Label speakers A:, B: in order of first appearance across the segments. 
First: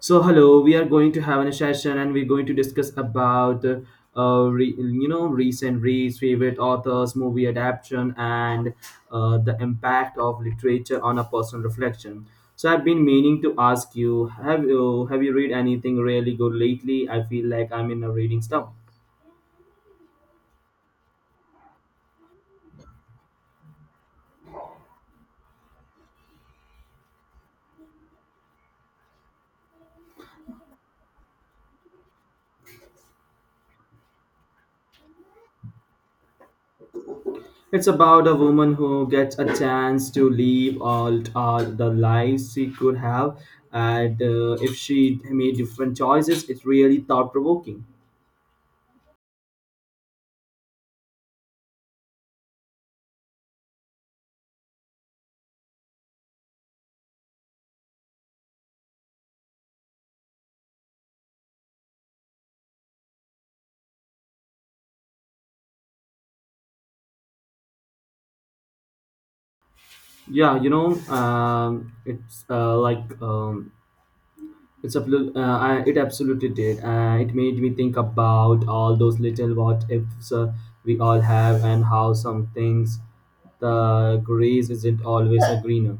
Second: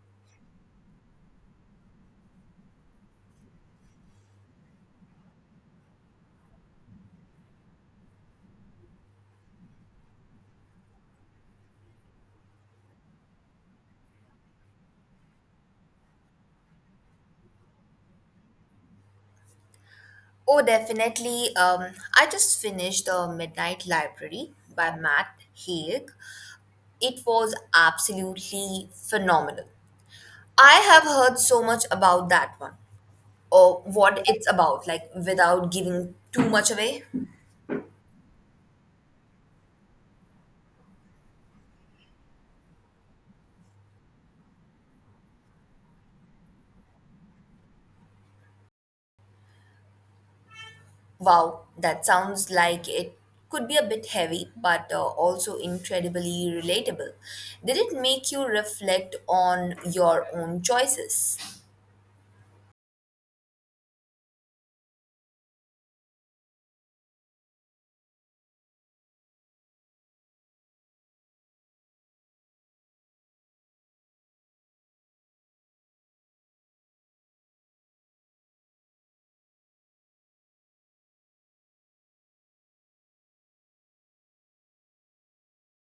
A: So hello, we are going to have a session and we're going to discuss about re, you know recent reads, favorite authors, movie adaptation, and the impact of literature on a personal reflection. So I've been meaning to ask you, have you read anything really good lately? I feel like I'm in a reading slump.
B: Oh, definitely. I just finished The Midnight Library by Matt Haig. It was absolutely phenomenal. I have heard so much about that one, or what it's about, like without giving too much away.
A: It's about a woman who gets a chance to live all the lives she could have, and if she made different choices, it's really thought provoking.
B: Wow, that sounds like it could be a bit heavy, but also incredibly relatable. Did it make you reflect on your own choices?
A: Yeah, you know, it's like it's a, I- it absolutely did. It made me think about all those little what ifs we all have, and how some things the grace isn't always a greener.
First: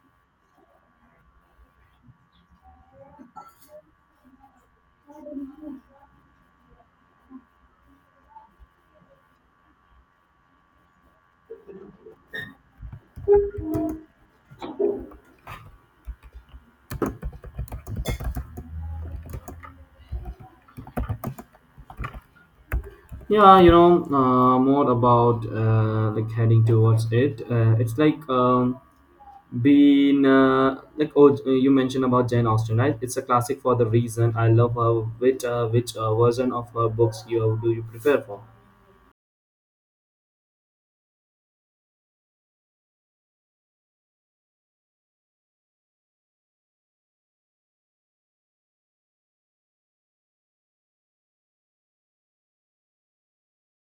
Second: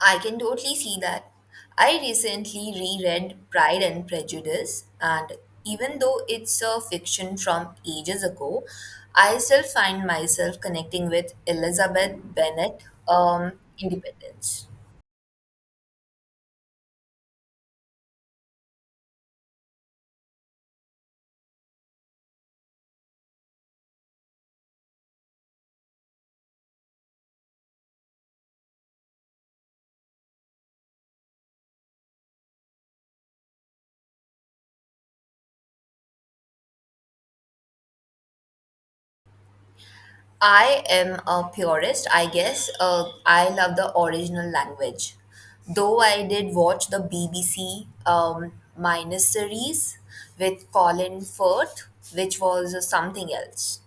B: I can totally see that. I recently reread Pride and Prejudice, and even though it's a fiction from ages ago, I still find myself connecting with Elizabeth Bennet, um, Independence.
A: Yeah, you know, more about like heading towards it. It's like being like oh, you mentioned about Jane Austen, right? It's a classic for the reason. I love her. Which version of her books you do you prefer for?
B: I am a purist, I guess. I love the original language. Though I did watch the BBC minus series with Colin Firth, which was something else.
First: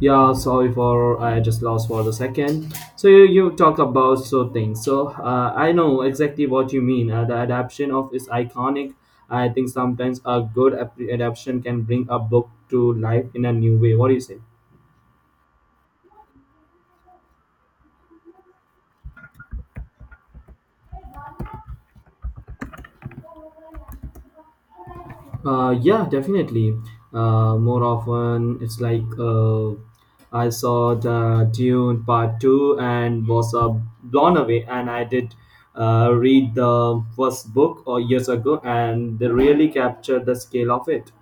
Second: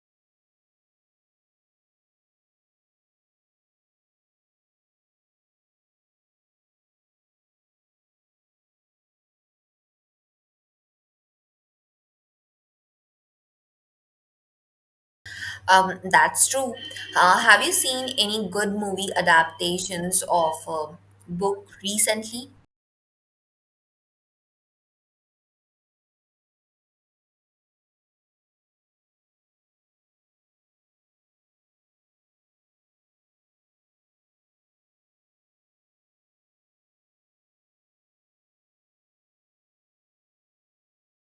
A: Yeah, sorry for I just lost for the second. So you talk about so things. So I know exactly what you mean. The adaptation of is iconic. I think sometimes a good adaptation can bring a book to life in a new way. What do you say?
B: That's true. Have you seen any good movie adaptations of a book recently?
A: Yeah, definitely. More often, it's like I saw the Dune Part Two and was blown away. And I did read the first book or years ago, and they really captured the scale of it.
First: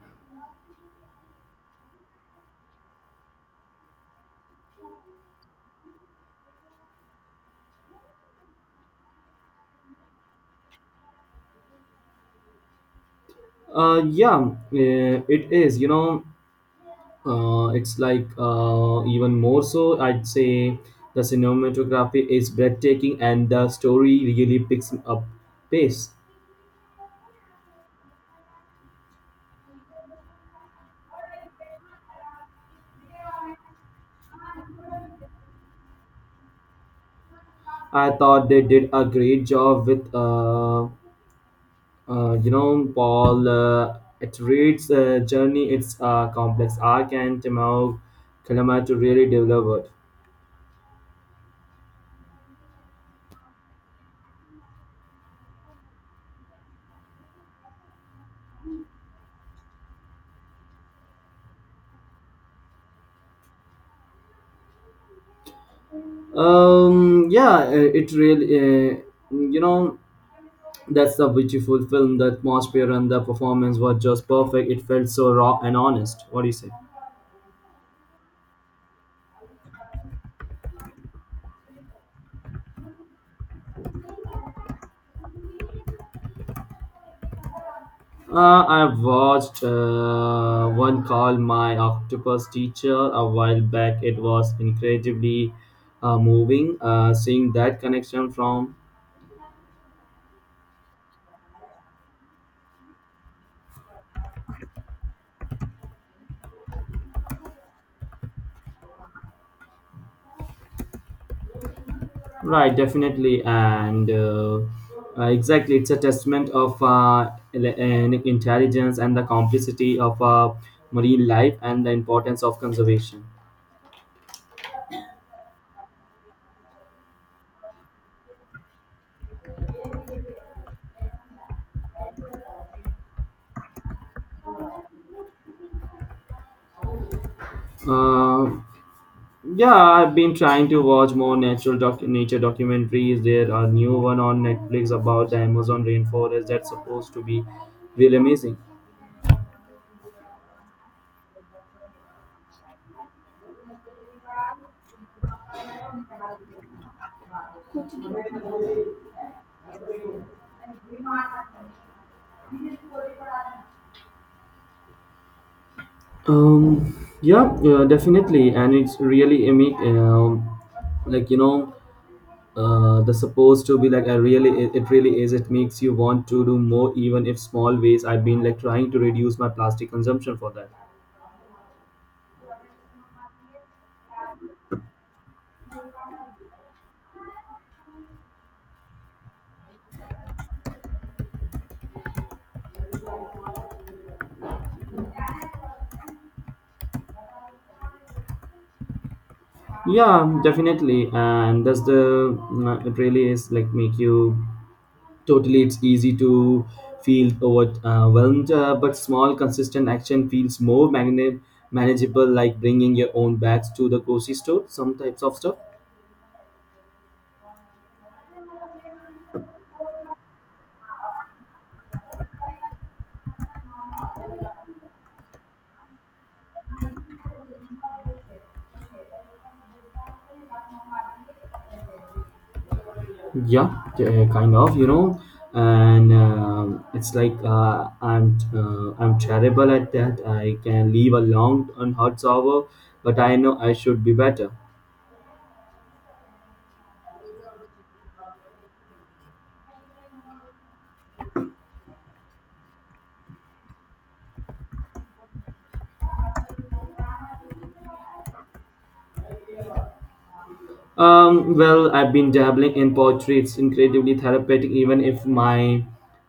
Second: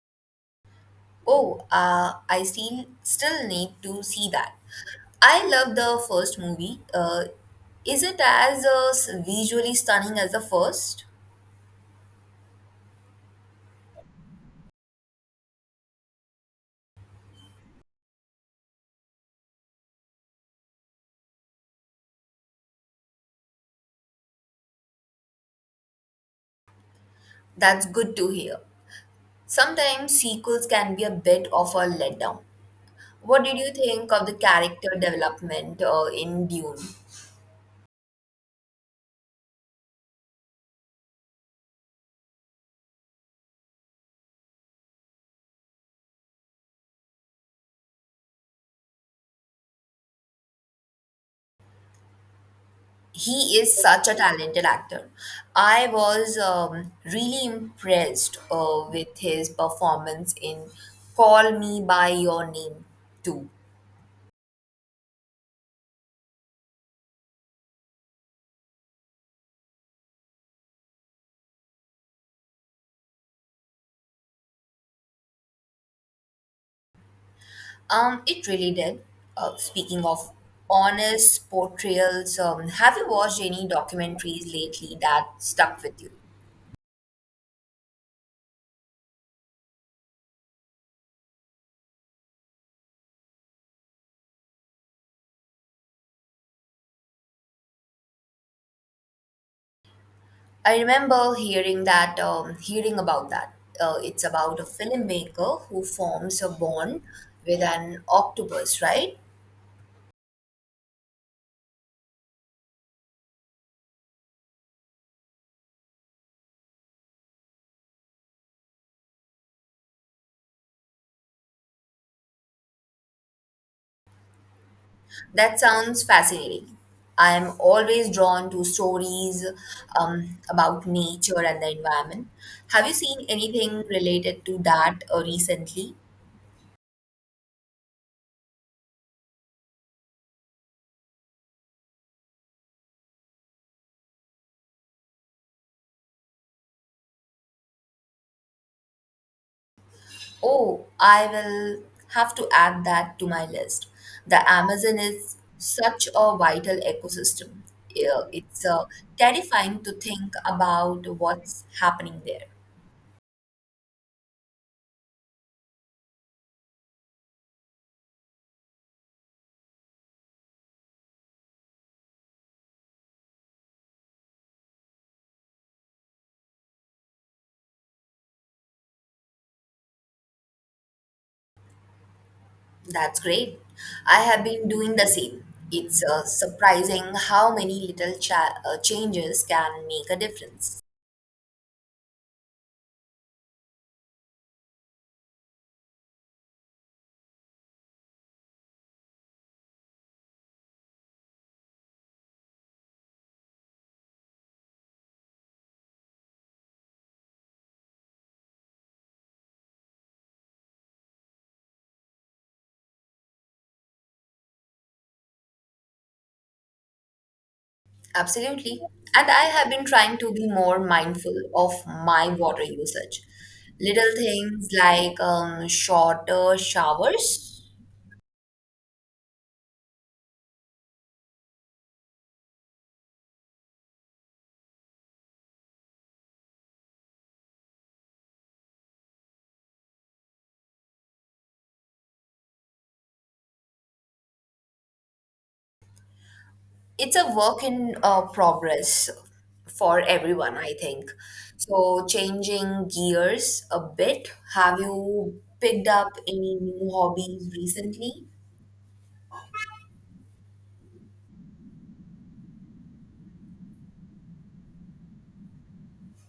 B: Oh, I still need to see that. I love the first movie. Is it as visually stunning as the first?
A: Yeah, it is. You know, it's like even more so. I'd say the cinematography is breathtaking, and the story really picks up pace.
B: That's good to hear. Sometimes sequels can be a bit of a letdown. What did you think of the character development in Dune?
A: I thought they did a great job with, Paul. It reads journey. It's a complex arc, and Timur Kalama to really develop it.
B: He is such a talented actor. I was really impressed with his performance in Call Me By Your Name too.
A: Um, yeah, uh, it really, uh, you know, that's a beautiful film. The atmosphere and the performance were just perfect. It felt so raw and honest. What do you say?
B: It really did. Speaking of honest portrayals, have you watched any documentaries lately that stuck with you?
A: I watched one called My Octopus Teacher a while back. It was incredibly moving seeing that connection from.
B: I remember hearing that, hearing about that. It's about a filmmaker who forms a bond with an octopus, right?
A: Right, definitely. And Exactly, it's a testament of an intelligence and the complexity of marine life and the importance of conservation.
B: That sounds fascinating. I'm always drawn to stories about nature and the environment. Have you seen anything related to that recently?
A: Uh, Yeah, I've been trying to watch more nature documentaries. There are new one on Netflix about the Amazon rainforest that's supposed to be really amazing.
B: Oh, I will have to add that to my list. The Amazon is such a vital ecosystem. Yeah, it's terrifying to think about what's happening there.
A: Yeah, definitely, and it's really imi- like you know, the supposed to be like I really it, it really is. It makes you want to do more, even if small ways. I've been like trying to reduce my plastic consumption for that.
B: That's great. I have been doing the same. It's surprising how many little changes can make a difference.
A: Yeah, definitely, and that's the it really is like make you totally, it's easy to feel overwhelmed, but small, consistent action feels more manageable, like bringing your own bags to the grocery store, some types of stuff.
B: Absolutely. And I have been trying to be more mindful of my water usage. Little things like shorter showers.
A: Yeah, kind of, you know, and it's like I'm terrible at that. I can leave a long and hot hour, but I know I should be better.
B: It's a work in progress for everyone, I think. So, changing gears a bit, have you picked up any new hobbies recently?
A: Well, I've been dabbling in poetry. It's incredibly therapeutic, even if my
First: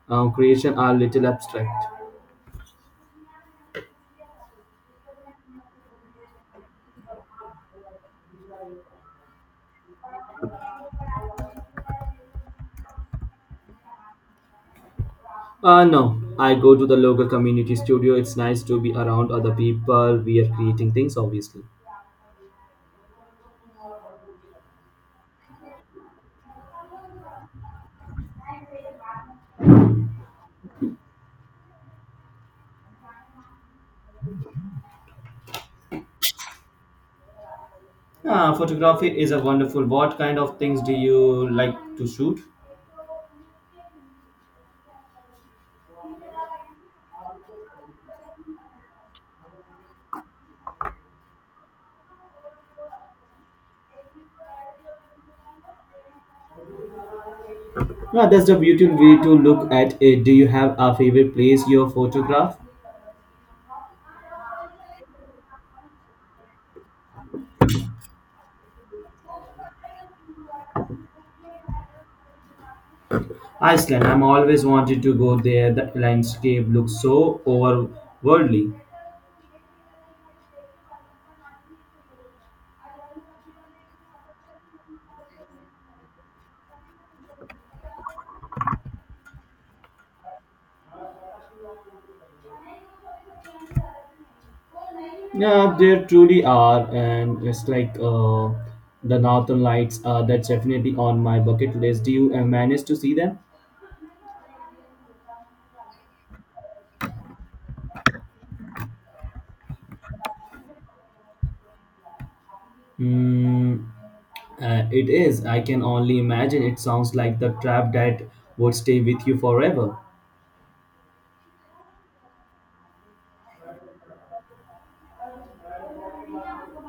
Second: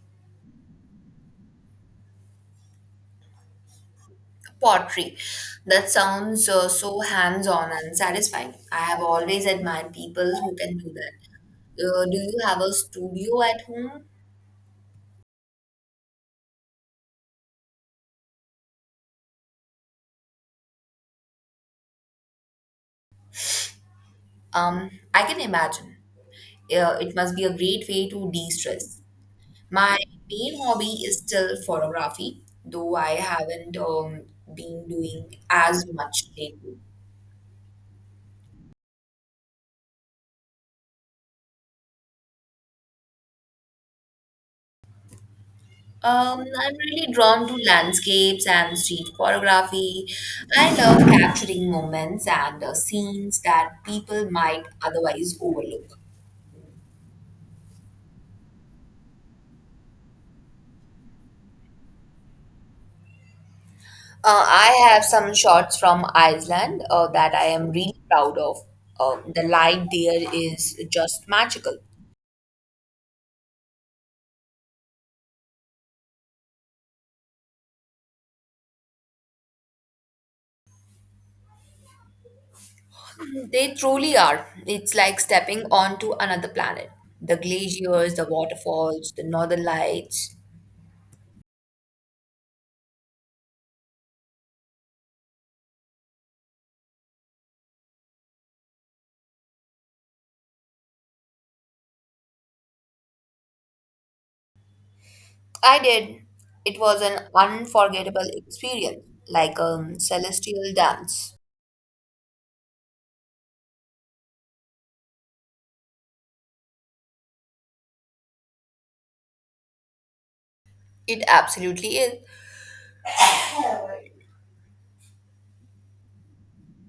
A: creation are little abstract.
B: Pottery. That sounds so hands-on and satisfying. I have always admired people who can do that. Do you have a studio at home?
A: No, I go to the local community studio. It's nice to be around other people. We are creating things, obviously.
B: I can imagine. It must be a great way to de-stress. My main hobby is still photography, though I haven't been doing as much lately.
A: Ah, photography is a wonderful. What kind of things do you like to shoot?
B: I'm really drawn to landscapes and street photography. I love capturing moments and scenes that people might otherwise overlook.
A: Yeah, that's the beautiful way to look at it. Do you have a favorite place you photograph?
B: I have some shots from Iceland that I am really proud of. The light there is just magical.
A: Iceland. I'm always wanted to go there. The landscape looks so overworldly.
B: They truly are. It's like stepping onto another planet. The glaciers, the waterfalls, the northern lights.
A: Yeah, there truly are, and it's like the northern lights. That's definitely on my bucket list. Do you manage to see them?
B: I did. It was an unforgettable experience, like a celestial dance.
A: Mm, it is. I can only imagine. It sounds like the trap that would stay with you forever.
B: It absolutely is.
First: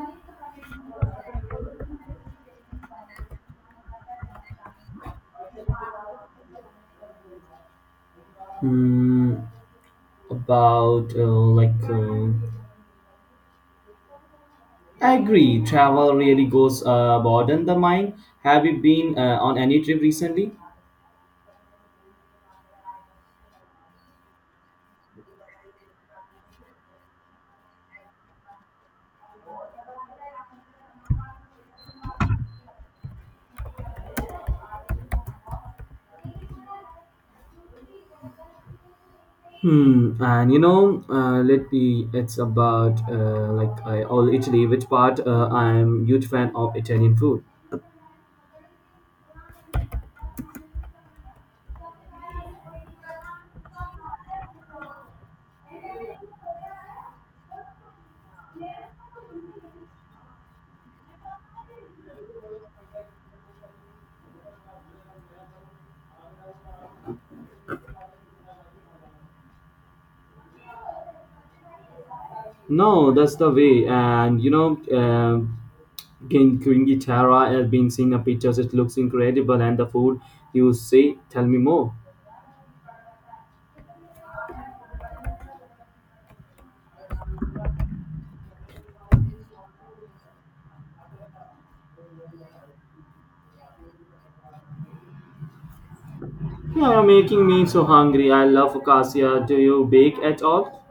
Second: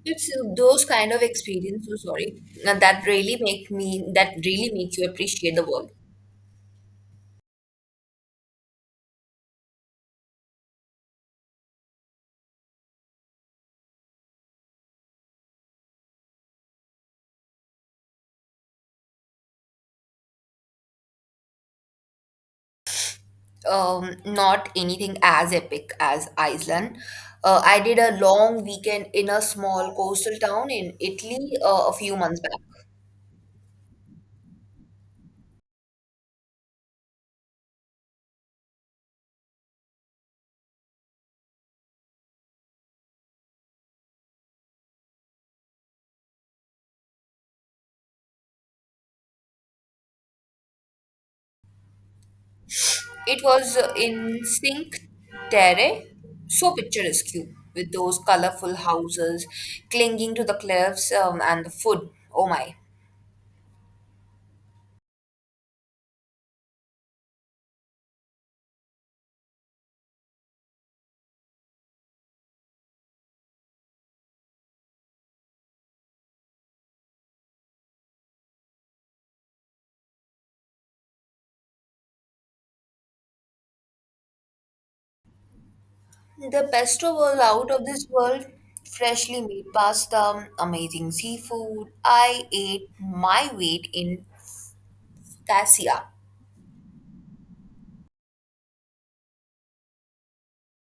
B: It's those kind of experiences, oh, sorry, that really make you appreciate the world.
A: Hmm. about uh, like, uh, I agree. Travel really goes broaden the mind. Have you been on any trip recently?
B: Not anything as epic as Iceland. I did a long weekend in a small coastal town in Italy a few months back.
A: Hmm. And you know, let me. It's about I all Italy. Which part? I'm huge fan of Italian food.
B: It was in Cinque Terre, so picturesque with those colorful houses clinging to the cliffs, and the food. Oh my!
A: No, that's the way. And you know, in Queen Tara has been seeing the pictures. It looks incredible, and the food you say, tell me more.
B: The pesto was out of this world. Freshly made pasta, amazing seafood. I ate my weight in cassia.
A: You are making me so hungry. I love focaccia. Do you bake at all?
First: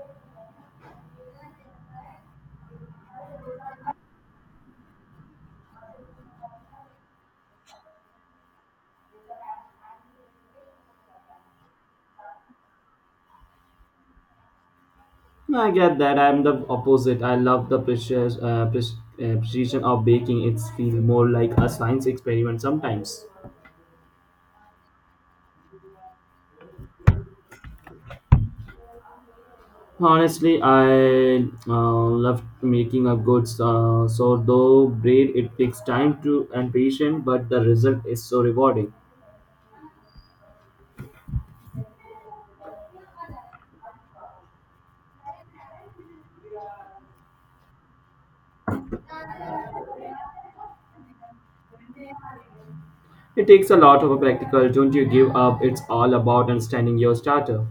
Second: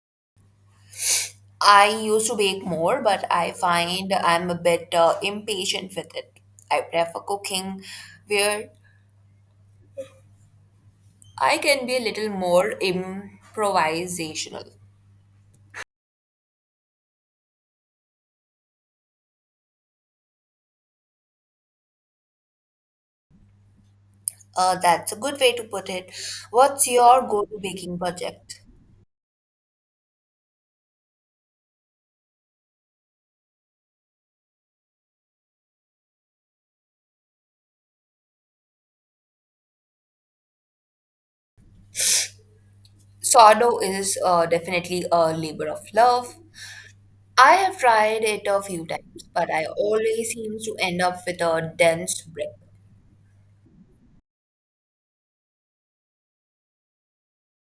B: I used to bake more, but I find I'm a bit impatient with it. I prefer cooking where I can be a little more improvisational.
A: I get that. I'm the opposite. I love the precision of baking. It feels more like a science experiment sometimes.
B: That's a good way to put it. What's your go-to baking project?
A: Honestly, I love making a good sourdough bread. It takes time to and patience, but the result is so rewarding.
B: Sourdough is definitely a labor of love. I have tried it a few times, but I always seem to end up with a dense brick.
A: It takes a lot of a practical, don't you give up. It's all about understanding your starter.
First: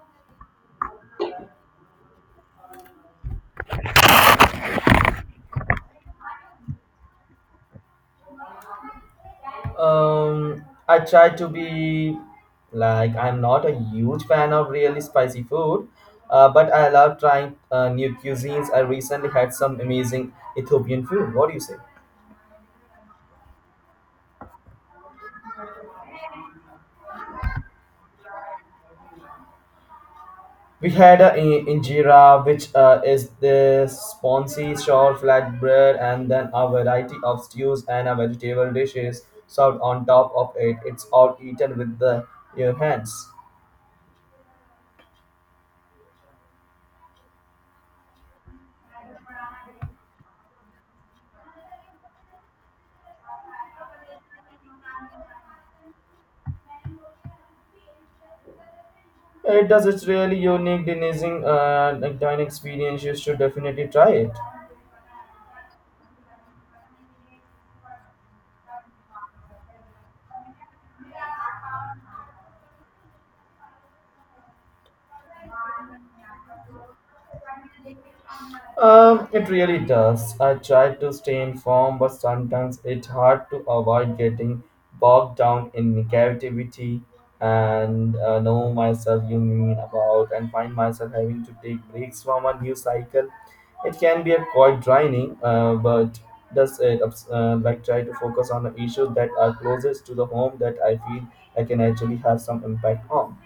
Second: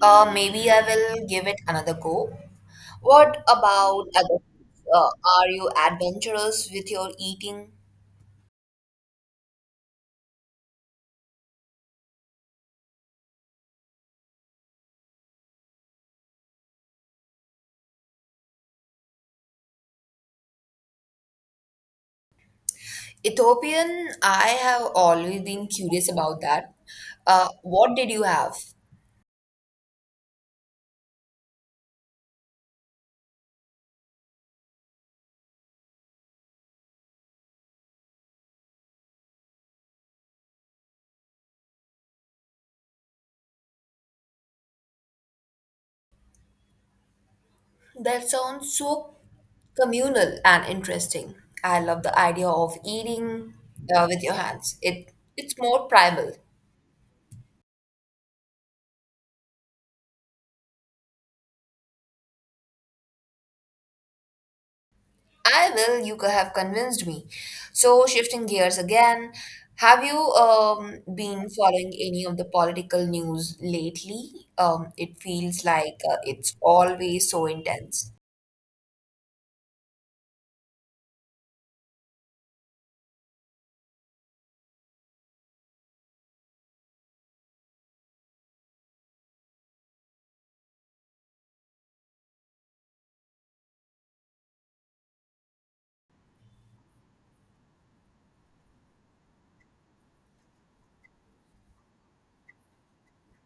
B: Maybe I will give it another go. What about other foods? Are you adventurous with your eating?
A: I try to be like I'm not a huge fan of really spicy food, but I love trying new cuisines. I recently had some amazing Ethiopian food. What do you say?
B: Ethiopian, I have always been curious about that. What did you have?
A: We had a injera, which is the spongy short flat bread, and then a variety of stews and a vegetable dishes served on top of it. It's all eaten with the your hands.
B: That sounds so communal and interesting. I love the idea of eating with your hands. It's more primal.
A: It does. It's really unique, denizing, dining experience. You should definitely try it.
B: I will. You could have convinced me. So shifting gears again, have you been following any of the political news lately? It feels like it's always so intense.
A: It really does. I try to stay informed, but sometimes it's hard to avoid getting bogged down in negativity and know myself you mean about and find myself having to take breaks from a new cycle. It can be a quite draining, but does it ups- like try to focus on the issues that are closest to the home that I feel I can actually have some impact on.